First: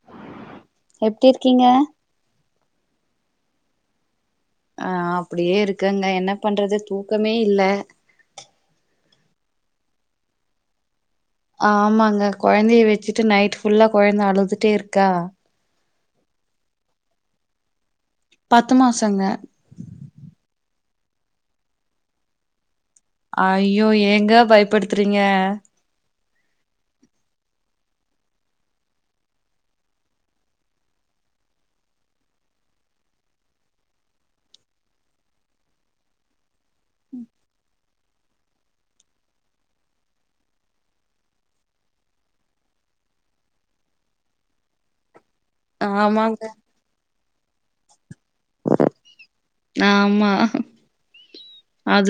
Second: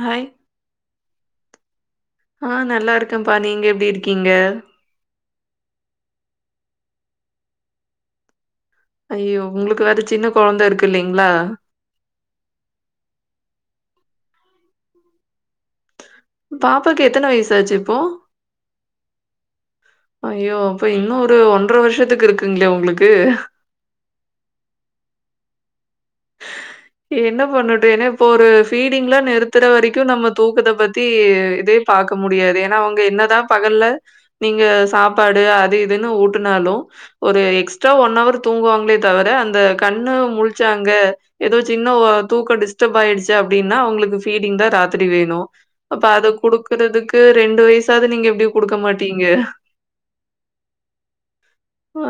Hi எப்படி இருக்கீங்க ஆஹ் நல்லா இருக்கேப்பா நீங்க எப்படி இருக்கீங்க ஆஹ் அப்படியே இருக்கு இருக்கெங்க என்ன பண்றது தூக்கமே இல்ல ஐயோ உங்களுக்கு வேற சின்ன கெழந்தை இருக்கு இல்லைய ஆமாங்க கெழந்தைய வச்சிட்டு நைட் ஃபுல்லா கெழந்த அழுதுட்டே இருக்கா பாப்பாக்கு எத்தன வயசாச்சு இப்போ பத்து மாசங்க இப்ப இன்னும் ஒரு ஒன்றரை வருஷத்துக்கு இருக்குங்களே உங்களுக்கு ஐயோ ஏங்க பயப்படுத்துறீங்க என்ன பண்ணட்டு ஏன்னா இப்போ ஒரு ஃபீடிங்லாம் நிறுத்துற வரைக்கும் நம்ம தூக்கத்தை பத்தி இதே பார்க முடியாது ஏன்னா அவங்க என்னதா பகல்ல நீங்க சாப்பாடு அது இதுன்னு ஊட்டினாலும் ஒரு முழுச்சா ஒன்னவர் தூங்குவாங்களே தவிர அந்த கண்ணு முழுச்சாங்க அங்க ஏதோ சின்ன தூக்கம் டிஸ்டர்ப் ஆயிடுச்சு அப்படின்னா உங்களுக்கு ஃபீடிங் தான் ராத்திரி வேணும் அப்ப அதை ஆமாங்க குடுக்குறதுக்கு ரெண்டு வயசாவது நீங்க எப்டி குடுக்க மாட்டீங்க? ஆமா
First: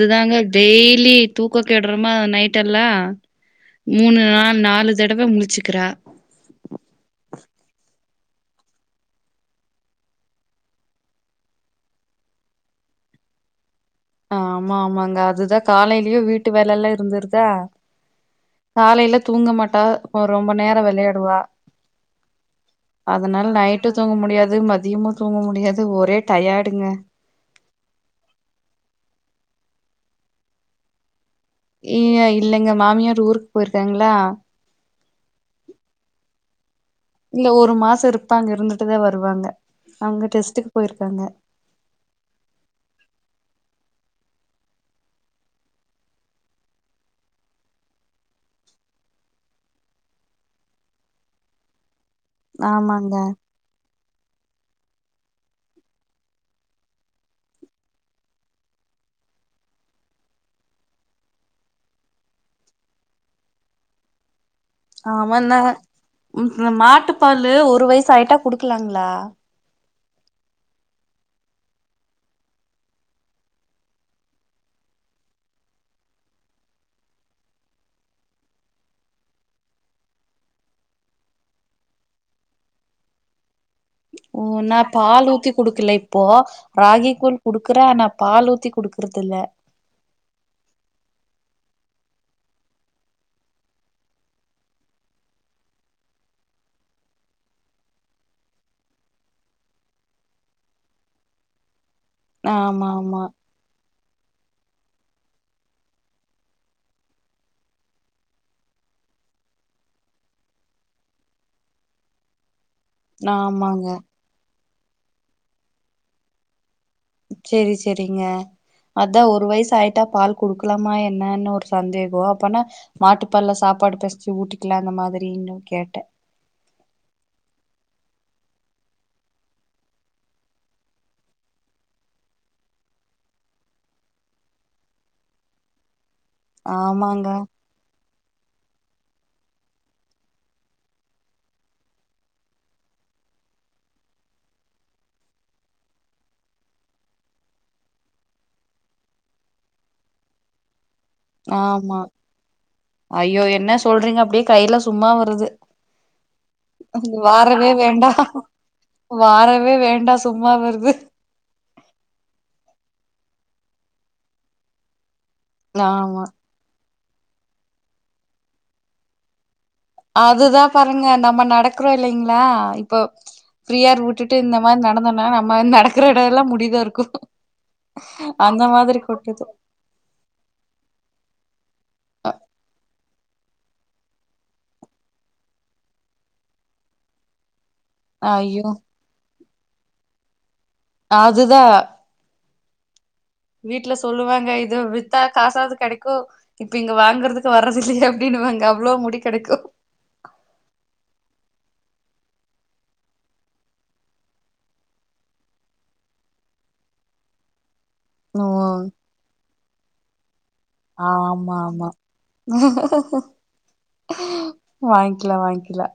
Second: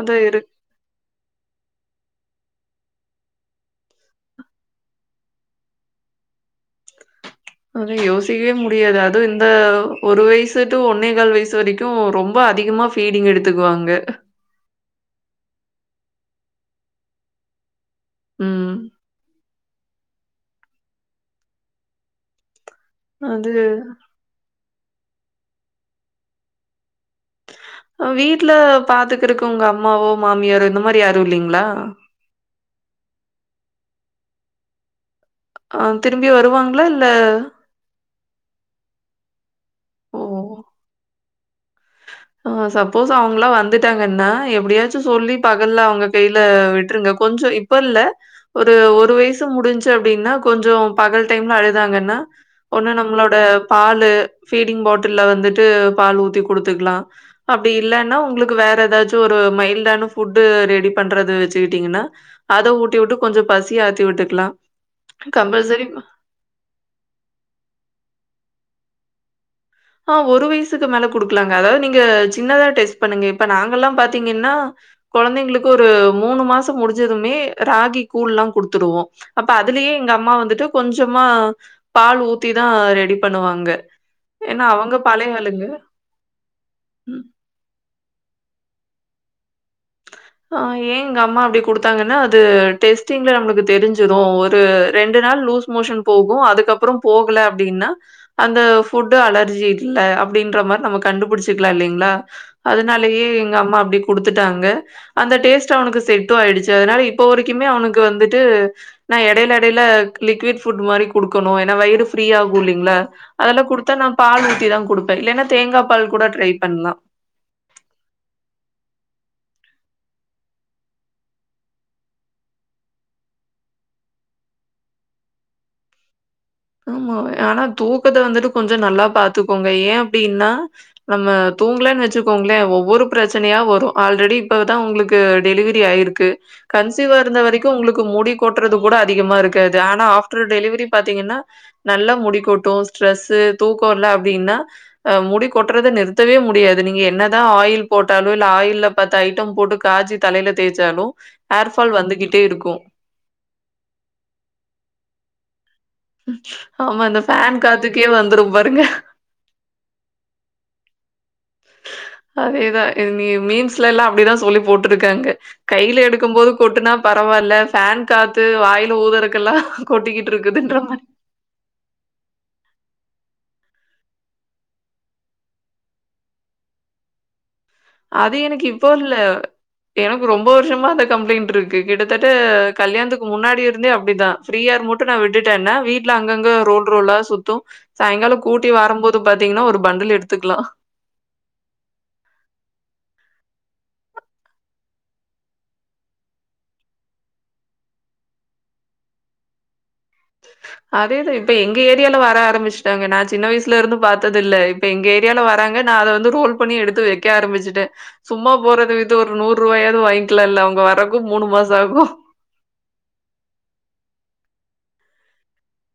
அதான் இருக் டெய்லி தூக்க கேடுறோமா நைட் எல்லாம் மூணு நாள் நாலு தடவை முடிச்சுக்கிறா அத யோசிக்கவே முடியாது அதுவும் இந்த ஒரு வயசு டு ஒன்னே கால் வயசு வரைக்கும் ரொம்ப அதிகமா ஃபீடிங் எடுத்துக்குவாங்க ஆஹ் ஆமா ஆமாங்க அதுதான் காலையிலயே வீடு விட்டு வேலை எல்லாம் இருந்துருதா ம். காலையில தூங்க மாட்ட ந்தா ரொம்ப நேரம் விளையாடுவா அது அதுனால நைட்டும் தூங்க முடியாது மத்த அதிகமா தூங்க முடியாது ஒரே டயார்டுங்க வீட்டுல பாத்துக்குறக்கு உங்க அம்மாவோ மாமியாரோ இந்த மாரிய எ இல்லலைங்க மாமியார் ஊருக்கு போயிருக்காங்களா அஹ் திரும்பி வருவாங்களா இல்ல அப்பாங்க இருந்துட்டுதான் வருவாங்க அவங்க டெஸ்டுக்கு போயிருக்காங்க ஆஹ் சப்போஸ் அவங்காம் வந்துட்டாங்கன்னா எப்படியாச்சும் சொல்லி பகல்ல அவங்க கையில விட்டுருங்க கொஞ்சம் இப்ப இல்ல ஒரு ஒரு வயசு முடிஞ்சு அப்படின்னா கொஞ்சம் பகல் டைம்ல அழுதாங்கன்னா ஒண்ணு ஆமாங்க நம்மளோட பாலு ஃபீடிங் பாட்டில்ல வந்துட்டு பால் ஊத்தி குடுத்துக்கலாம் அப்படி இல்லைன்னா உங்களுக்கு வேற ஏதாச்சும் ஒரு மைல்டான ஃபுட்டு ரெடி பண்றத வச்சுக்கிட்டீங்கன்னா அத ஊட்டி விட்டு கொஞ்சம் பசி ஆத்தி விட்டுக்கலாம் ஆமாந்தக கம்பல்சரி ம் மாட்டுப்பாலு ஒரு வயசு ஆயிட்டா குடுக்கலாங்களா ஆஹ் ஒரு வயசுக்கு மேல குடுக்கலாங்க அதாவது நீங்க சின்னதா டெஸ்ட் பண்ணுங்க இப்ப நாங்கல்லாம் பாத்தீங்கன்னா குழந்தைங்களுக்கு ஒரு மூணு மாசம் முடிஞ்சதுமே ராகி கூழ் எல்லாம் குடுத்துடுவோம் அப்ப அதுலயே எங்க அம்மா வந்துட்டு கொஞ்சமா பால் ஊத்திதான் ரெடி பண்ணுவாங்க ஓ ஏன்னா நா அவங்க பால் பழைய ஊத்தி ஆளுங்க. குடுக்கல இப்போ ராகி கோள் குடுக்குறேன் ஆனா பால் ஊத்தி குடுக்குறது இல்ல ஆஹ் ஏன் இங்க அம்மா அப்படி குடுத்தாங்கன்னா அது டெஸ்டிங்ல நம்மளுக்கு தெரிஞ்சிடும் ஒரு ரெண்டு நாள் லூஸ் மோஷன் போகும் அதுக்கப்புறம் போகல அப்படின்னா அந்த ஃபுட்டு அலர்ஜி இல்ல அப்படின்ற மாரி நம்ம கண்டுபிடிச்சிக்கலாம் இல்லைங் களா ஆமா ஆமா அதனாலயே எங்க அம்மா அப்படி கொடுத் த்துட்டாங்க அந்த டேஸ்ட் அவனுக்கு செட்டு ஆயிடுச்சு அதனால இப்போ வரைக்குமே அவனுக்கு வந்துட்டு நா இடையில இடையில லிக்விட் ஃபுட் மாரி கொடுக்கணும் ஏன்னா வயிறுஃப்ரீயக கு இல்லீங்களா அதெல்லாம் ஆமாங்க கொடுத்தா நான் பால் ஊட்டி தான் கொடுப்பேன் இல்லனா தேங்காய் பால் கூட ட்ரை பண்ணலாம் செரி செரிங்க அதான் ஒரு வயசு ஆயிட்டா பால் குடுக்கலாமா என்னன்னு ஒரு சந்தேகம் அப்பன்னா மாட்டுப்பால்ல சாப்பாடு பெசஞ்சு ஊத்திக்கலாம் அந்த மாதிரன்னும் கேட்டேன் ஆமா ஆனா தூக்கத்த வந்துட்டு கொஞ்சம் நல்லா பாத்துக்கோங்க ஏன் அப்படின்னா நம்ம தூங்கலன்னு வச்சுக்கோங்களேன் ஒவ்வொரு பிரச்சனையா வரும் ஆல்ரெடி இப்பதான் உங்களுக்கு டெலிவரி ஆயிருக் கு கன்சிவ ஆமாங்க இருந்த வரைக்கும் உங்களுக்கு மூடி கொட் கொட்றது கூட அதிகமா இருக்காது ஆனா ஆப்டர் டெலிவரி பாத்தீங்கன்னா நல்லா முடி கொட்டும் ஸ்ட்ரெஸ் தூக்கம் இல்ல அப்படின்னா அஹ் முடி கொட்டுறதை நிறுத்தவே முடியாது நீங்க என்னதான் ஆயில் போட்டாலும் இல்ல ஆயில்ல பத்து ஐட்டம் போட்டு காசி தலையில தேய்ச்சாலும் ஹேர் ஃபால் ஆமா வந்துகிட்டே இருக்கும். ஐயோ என்ன சொல்றீங்க அப்படியே கையில சும்மா வருது ஆமா, இந்த ஃபேன் வறவே காத்துக்கே வேண்டாம் வந்துரும் பாருங்க. வறவே வேண்டாம் சும்மா வருது அதேதான் நீ மீன்ஸ்ல எல்லாம் அப்படிதான் சொல்லி போட்டுருக்காங்க கையில ஆமா எடுக்கும் போது கொட்டுனா பரவாயில்ல ஃபேன் காத்து வாயில ஊதுறக்கெல்லா அதுதான் பாருங்க நம்ம நடக்கறோம் இல்லைங்களா இப்ப ஃப்ரீயா விட்டுட்டு இந்த மாரி நடந்தோம்னா நம்ம வந்து நடக்கற இடம் எல்லாம் முடித இருக்கு அது அந்த எனக்கு இப்போ மாதிரி இல்ல கொட்டுது எனக்கு ரொம்ப வருஷமா அந்த கம்ப்ளைண்டட் இருக்கு கிட்டத்தட்ட அ கல்யாணத்துக் முன்னாடி இருந்தே அப்படிதான் ஃப்ரீயா இரு மட்டும் நா விட்டுட்டே என்ன வீட்டு்ல அங்கங்க ரோல் ரோலா சுத்தும் சாயங்காலம் ஐயோ கூட்டி வரும்போது பாத் தீங்கன்னா ஒரு பண்டல் எடுத்துக்கலாம் அதுதான் வீட்ல சொல்லுவாங்க இது வித்தா காசாவது கிடைக்கும் இப்ப இங்க வாங்கறதுக்கு வர்றது இல்லையே அப்படின்னுவாங்க அவ்வளவு முடி கிடைக்கும் அதேதான் இப்ப எங்க ஏரியால வர ஆரம்பிச்சுட்டாங்க நா சின்ன வயசுல இருந்து பார்த்ததில்லை இப்ப எங்க ஏரியால வராறங்க நா அத வந்து ரோல் பண்ணி எடுத்து வைக்க ஆரம்பிச்சுட்டேன் சும்மா போறது விது ஒரு நூறு ரூபாயாவது வாங் ஆஹ் ஆமா ஆமா வாங்கிக்கல வாங்கிக்கல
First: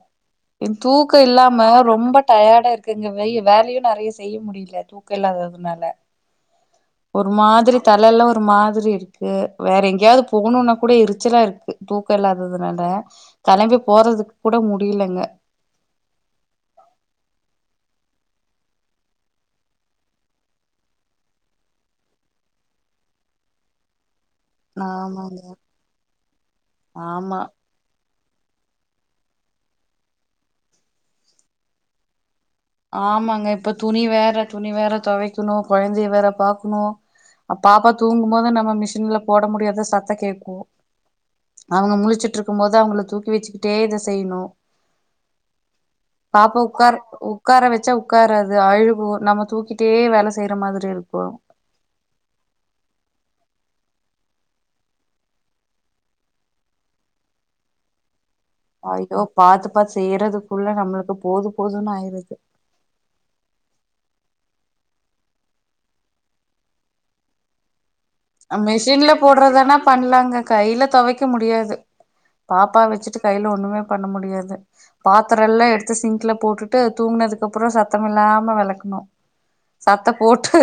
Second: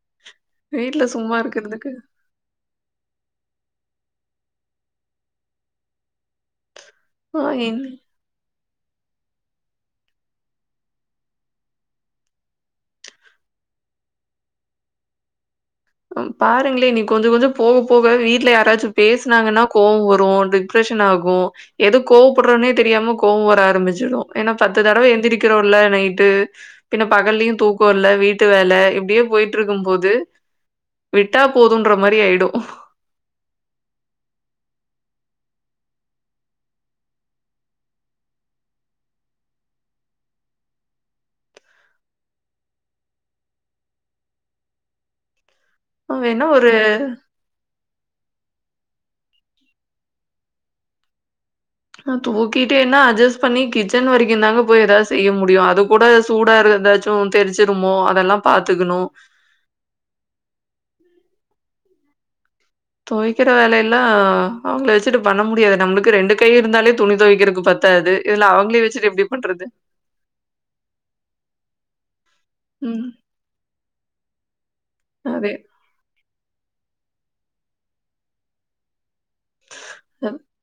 வீட்ல தூக்கம் சும்மா இல்லாம இருக்கிறதுக்கு. ரொம்ப டயர்டா இருக்குங்கய வய வேலையும் நெறைய செய்ய முடியல தூக்கம் இல்லாததுனால ஒரு ஆ மாதிரி என் தலைல்ல ஒரு மா மாதிரி இருக்கு வேற எங்கேயாவது போகணும்னா கூட எரிச்சலா இருக்கு தூக்க இல்லாததுனால தலம்பி போறதுக்கு கூட முடியலங்க பாருங்களே நீ கொஞ்ச கொஞ்சம் போக போக வீட்ல யாராச்சும் பேசினாங்கன்னா கோவம் வரும் டிப்ரஷன் ஆகும் எதுக்கு கோவப்படுறோம்னே தெரியாம கோவம் வர ஆரம்பிச்சிடும் ஏன்னா பத்து தடவை ஆமாங்க எந்திரக்கிறோம் இல்ல நைட்டு பின் ஆமா பகல்லயும் தூக்கம் இல்ல வீட் வீட்டு வேல இப்படியே போயிட்டு இருக்கும் போது விட்டா போதும்ன்ற மாரி ஆயிடும் ஆமாங்க இப்ப துணி வேற துணி வேற துவைக்கணும் குழந்தைய வேற பாார்க்கணும் அ பாப்பா தூங்கும்போது நம்ம மிஷின்ல போட முடியாத சத்த கேட்கோம் அவங்க முளிச்சுட்டு இருக்கும் போது அவங்கள தூக்கி வச்சுக்கிட்டே இத செய்யணும் வேணு ஒரு வச்ச உட்காராது அழுகும் நம்ம தூக்கிட்டே வேல செய்யற மாரி இருக்கும் ஆஹ் தூக்கிட்டே என்ன அட்ஜஸ்ட் பண்ணி கிச்சன் வரைக்கும் இருந்தாங்க போய் ஏதாவது செய்ய முடியும் அது கூட சூடா இரு ஏதாச்சும் தெரிச்சுருமோ அதெல்லாம் ஐயோ பாத்து பாத்து செய்யறதுக்குள்ள நம்மளுக்கு போது போதுன் ஆயிருது துவைக்கற வேலைய எல்லா அவங்கள வச்சுட்டு பண்ண முடியாது நம்மளுக்கு ரெண்டு கை இருந்தாலே துணி துவைக்கிறதுக்கு பத் மிஷின்ல போடுறதானா பண்ணலாங்க கையில துவைக்க முடியாது பாப்பா ம் வச்சுட்டு கையில ஒண்ணுமே பண்ண முடியாது பாத்திரம் அதே எல்லா எடுத்து சிங்கல போட்டுட்டு தூங்கினதுக்கு அப்புறம் சத்தம் இல்லாம வெளக்கணு சத்த போட்டு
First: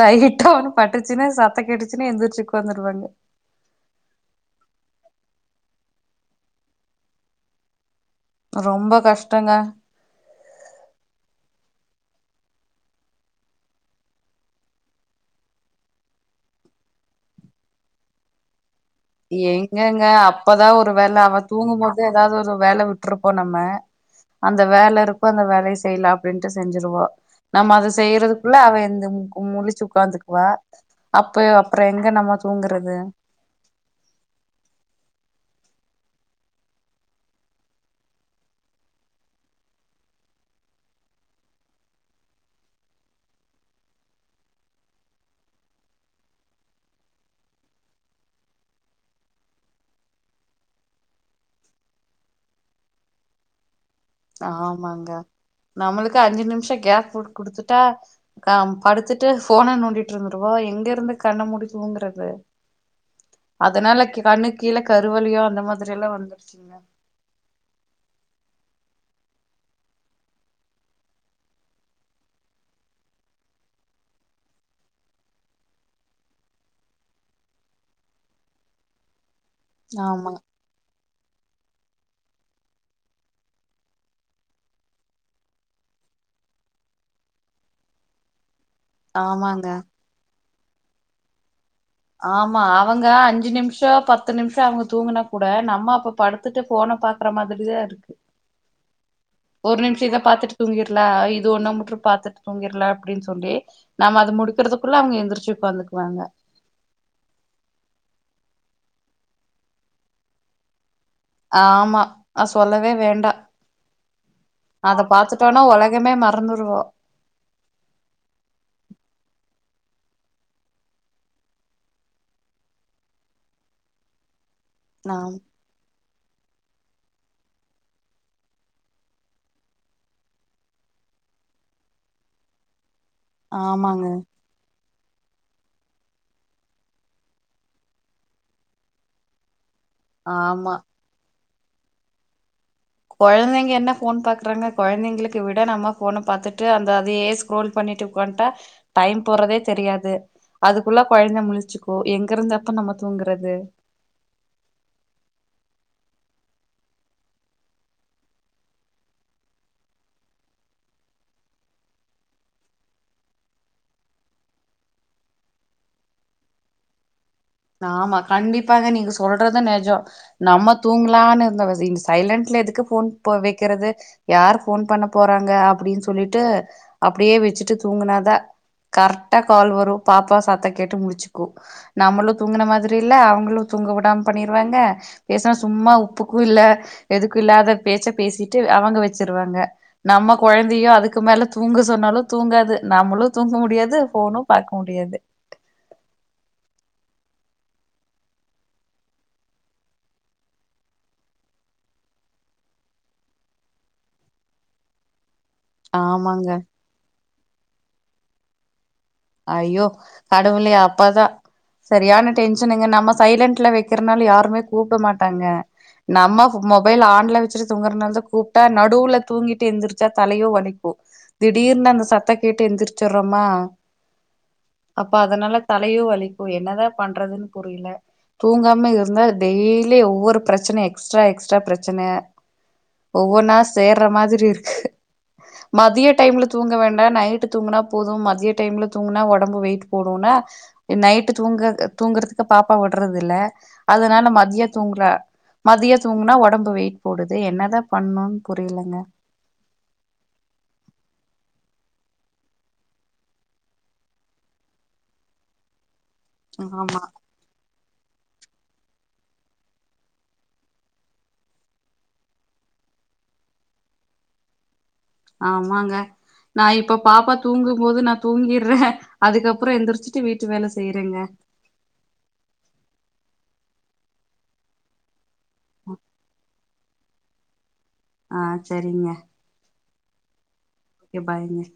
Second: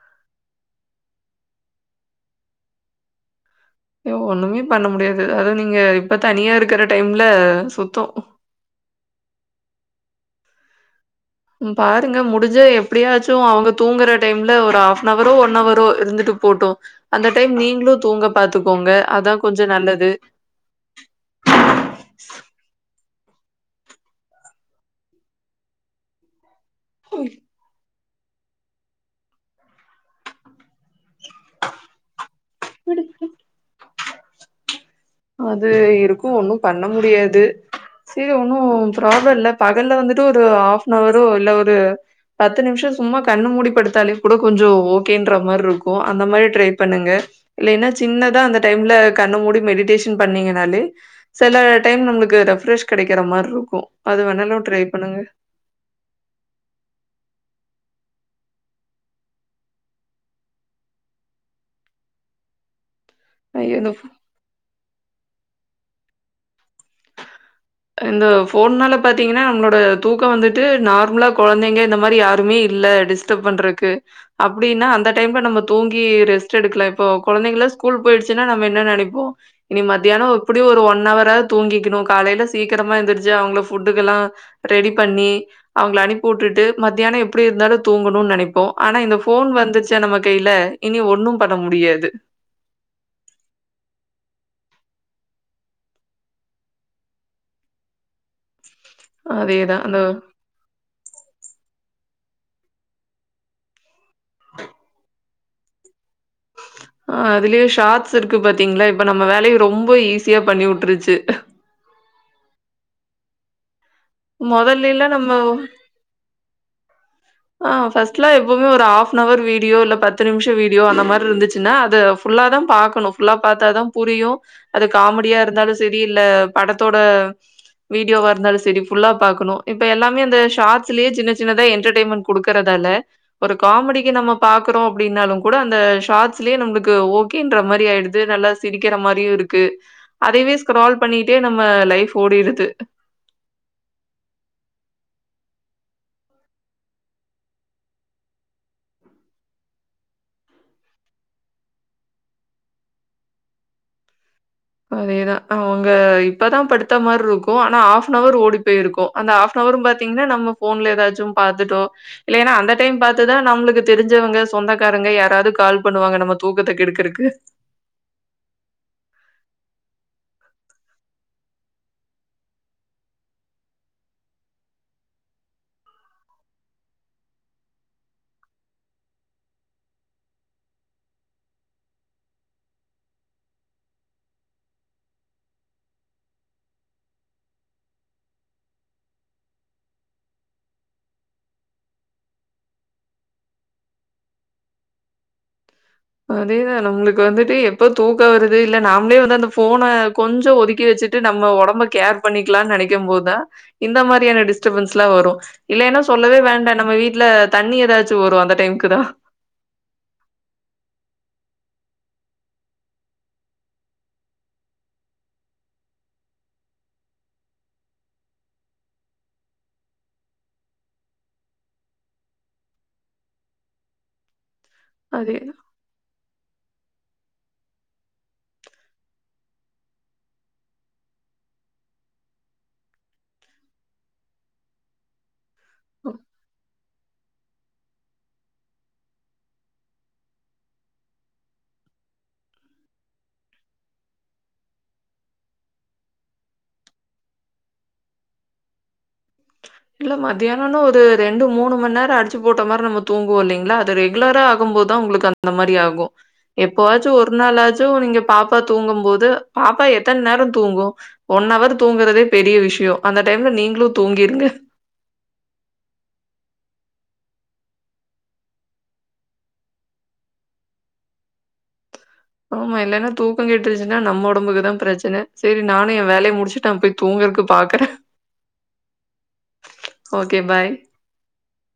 லைட்ட அவனு பட்டுச்சினு சத்த கேட்டுச் எந்திரிச்சுக்கு உட்கார்ந்துவாங்க ஒண்ணுமே பண்ண முடியாது அதுவும் நீங்க இப்ப தனியா இருக்கிற டைம்ல சுத்தம் ரொம்ப கஷ்டங்க உம் பாருங்க முடிஞ்ச எப்படியாச்சும் அவங்க தூங்குற டைம்ல ஒரு ஹாப்னவரோ ஒன் ஹரோ இருந்துட்டு போட்டோம் அந்த டைம் நீங்களும் தூங்க பாத்துக் எங்கங்க அப்பதான் ஒரு வேல அவன் தூங்கும் போது ஏதாவது ஒரு வேல விட் இருப்போம் நம்ம அந்த வேல இருப்போ அந்த வேல செய்யலாம் அப்படின்னு டு செஞ்சிருவோம் நம்ம அத செய்யறதுக்குள்ள அவ எ முழிச்சு உட்காந்துக்குவா அப்ப அப்புறம் எங்க நம்ம தூங்குறது அது இருக்கும் ஒன்னும் பண்ண முடியாது சரி ஒன்னும் பராப்ளம் இல்ல பகல்ல வந்துட்டு ஒரு ஹாப்பனவரோற இல்ல ஒரு பத்து நிமிஷம் சும்மா கண்ணு மூடி படுத்தாலும் கூட கொஞ்சம் ஓகேன்ற மாதிரி இருக்கும் அந்த மாதிரி ட்ரை பண்ணுங்க இன்ன சின்னதா அந்த டைம்ல கண்ணு மூடி மெடிடேஷன் பண்ணீங்கனாலே சில டைம் நம்மளுக்கு ரெஃப்ரஷ் கிடைக்கிற மாதிரி இருக்கும் ஆமாங்க நம்மளுக்கு அஞ்சு நிமிஷம் கேஸ் பட் குடுத்துட்டா அ படுத்துட்டு போனை நோண்டிட்டு இருந்துருவா எங்க இருந்து கண்ண முடிதூங்குங்கறது ஐயோ இந்த ஃபோ அதனால கண்ணு கீழ கருவலியோ அந்த மாதிரி எல்லாம் வந்துருச்சிங்க இந்த போன்னால பாத்தீங்கன்னா நம்மளோட தூக்கம் வந்துட்டு நார்மலா குழந்தைங்க இந்த மாதிரி யாருமே இல்லலை டிஸ்டர்ப் பண்றதுக்கு அப்படின்னா அந்த டைம்ல நம்ம தூங்கி ரெஸ்ட் எடுக்கலாம் இப்போ குழந்தைங்காம் ஸ்கூல் போயிடுச்சுன்னா நம்ம என்னன்னு நினைப்போம் இனி ஆமா மத்தியானம் இப்படி ஒரு ஒன் அவர் தூங்கிக்கணும் காலையையில் சீக்கிரமா எந்திரிச்சு அவங்கள ஃபுட்டுக்க எல்லாம் ரெடி பண்ணி அவங்களளை அனுப்பி விட்டுட்டு மத்தியானம் எப்படி இருந்தாலும் தூங்கணும்னு நினைப்ப ஆனா இந்த போன் ஆமாங்க வந்துச்ச நம்ம கையில இனி ஒண்ணும் ப ஆமா அவங்க அஞ்சு நிமிஷம் பத்து நிமிஷம் அவங்க தூங்கினா கூட நம்ம அப்ப படுத்துட்டு போன பாக்குற மாதிரி தான் இருக்கு ஒரு அதேதான். அந்த நிமிஷம் இத பாத்துட்டு தூங்கில இது ஒண்ணா மு பாத்துட்டு தூங்கிடல அப்டி சொல்லி நம்ம அத முடிக்கறிறதுக்குள்ள அவங்க எந்திரச்சு உட்காந்துக்குவாங்க ஆஹ் அதுலயே ஷார்ட்ஸ் இருக்கு பாத்தீங்களா இப்ப நம்ம வேலைய ரொம்ப ஈஸியா பண்ணி உட்டுருச்சு. ஆமா ந சொல்லவே வேண்டாம் அத மொதல்லேலாம் பாத்துட்டோனா உலகமே மறந்துடுவோ ஆஹ் பஃர்ஸ்ட்லாம எப்பவுமே ஒரு ஹாஃப் அவர் வீடியோ இல்ல பத்து நிமிஷம் வீடியோ அந்த மாதிரி இருந்துச்சுன்னா அதது ஃபுல்லாதான் பாக்கணும் ஃபுல்லா பார்த்தாதான் புரியும் அது ஆ காமெடியா இருந்தாலும் செ ரி இல்ல படத்தோட வீடியோ வ இருந்தாலும் செரி புுல்லா பாக்கணும் இப்ப எல்லாமே அந்த ஷார்ட்ஸ்லயே சின்ன சின்னதா என்டர்டெயமெண்ட் குடுக்குறதால ஒரு ஆமாங்க காமெடிக்கு நம்ம பாக்குறோ அப்படின்னாலும் கூட அந்த ஷாட்ஸ்லயே நம்மளுக்கு ஓகேன்ற மாதிரி ஆயிடுது நல்லா சிரிக்கிற மாதிரியும் இருக்கு அதைவே ஆமா ஸ்க்ரால் பண்ணிக் கே நம்ம லைஃப் ஓடிடுது குழந்தைங்க என்ன போன் பாக்குறாங்க குழந்தைங்களுக்கு விட நம்ம போனை பாரத்துட்டு அந்த அதையே ஸ்கரோல் பண்ணிட்டு உக்கட்டா டைம் போறதே தெரியாது அதுக்குள்ள குழந்த முழச்சுக்கோ எங்க இருந்து அப்ப நம்ம தூங்குறது அதேதான் அவங்க இப்பதான் படுத்த மாதிரி இருக்கும் ஆனா ஹாப்னவர் ஓடி போயிருக்கும் அந்த ஹாப்ரும் பாத்தீங்கன்னா நம்ம போன்ல ஏதாச்சும் பாாரத்துட்டோம் இல்லலை ஏன்னா அந்த டைம் பார்த்ததான் நம்மளுக்கு தெரிஞ்சவங்க சொந்தக்காரங்க யாராவது கால் பண்ணுவாங்க நம்ம தூக்கத்தை கெடுக்கறக்கு ஆமா கண்டிப்பாங்க நீங்க சொல்றத நஜம் நம்ம தூங்கலான்னு இருந்த சைலன்ட்ல எதுக்கு போன் வைக்கிறது யார் போன் பண்ண போறாங்க அப்படின்னு சொல்லிட்டு அப்படியே வச்சுட்டு தூங்கினாதான் கரெக்டா கால் வரும் பாப்பா சத்த கேட்டு முடிச்சுக்கும் நம்மளும் தூங்கின மாதிரி இல்ல அவங்களும் தூங்க விடாம பண்ணிருவாங்க பேசனா சும்மா துப்புக்கும் இல்ல எதுக்கும் இல்லாத பேச்ச பேசிட்டு அவங்க வச்சிருவாங்க நம்ம குழந்தையோ அதுக்கு மேல தூங்கு சொன்னாலும் தூங்காது நம்மளும் தூங்க முடியாது போனும் பாக்க முடியாது அதேதான் நம்மளுக்கு வந்துட்டு எப்ப தூக்கம் வருது இல்ல நாமளே வந்து அந்த போனை கொஞ்சம் ஒதுக்கி வச்சுட்டு நம்ம உடம்ப கேர் பண்ணிக்கலாம்னு நினைக்கும் போது தான் இந்த மாதிரியான டிஸ்டபன்ஸ் எல்லாம் வரும் இல்ல ஏன்னா சொல்லவே ஆமாங்க. வேண்டம் நம்ம வீட்டுல தண்ணி ஏதாச்சும் வரும் அந்த டைமுக்கு தான் அஐயோ கடவு அப்பாதான் சரியான டென்ஷனுங்க நம்ம சைலன்ட்ல வைக்கறனாலும் யாருமே கூப்பிட மாட்டாங்க நம்ம மொபைல் ஆன்ல வச்சுட்டு தூங்குறனால தான் கூப்பிட்டா நடுவுல தூங்கிட்டு எந்திரிச்சா தலையோ வாலிக்கும் திடீர்னு அந்த சத்த கேட்டு எழுந்திரிச்சிடுறோமா அப்பா அதனாலோ அதேதான். தலையோ வலி இப்ப என்னதான் பண்றதுன்னு புரியல தூங்காம இருந்தா டெய்லியே ஒவ்வொரு பிரச்சன எக்ஸ்ட்ரா எக்ஸ்ட்ரா பிரச்சன ஒவ்வொன்ன சோர மாதிரி இருக்கு மதியா டைம்ல தூங்க வேண் நைட்டு தூங்கினா போதும் மதியா டைம்ல தூங்கினா உடம்பு வெயிட் போடும்னா நைட்டு தூங்க தூங்குறதுக்கு பாப்பா விடுறது இல்ல அதனால மதியம் தூங்கல மதியம் தூங்கனா உடம்பு வெயிட் போடுது என்னதான் பண்ணணும் புரியலங்க இல்ல மத்தியானம்ன்ன ஒரு ரெண்டு மூணு மணி நேரம் அடிச்சு போட்ட மாரி நம்ம தூங்குவோம் இல்லங்களா அது ரெகுலரா ஆகும் போது தான் உங்களுக்கு அந்த மாதிரி ஆகும் எப்போ ஆமா ஆச்சும் ஒரு நாள்லா ச்சும் து நீங்க பாப்பா தூங்கும்போது பாப்பா எத்தன நேரம் தூங்கும் ஒன் அவர் தூங்குறதே பெரிய விஷயம் அந்த டைம்ல நீங்களும் தூங்கிருங்க ஆமாங்க நா இப்ப பாப்பா தூங்கும்போது நா தூங்கடுறேன் அதுக்கப்புறம் எந்திரிச்சுட்டு வீட்டு வேல செய்யறேங்க ஆமா இல்லைன்னா தூக்கம் கேட்டு ருச்சுன்னா நம்ம உடம்புக்கு தான் பிரச்சன சரி நானும் என் வேலைய முடிச்சு நா போய் தூங்கறதுக்கு பாக்குறேன் ஆஹ் சேரிங்க ஓகே பாய் ஓகே பாய்ங்க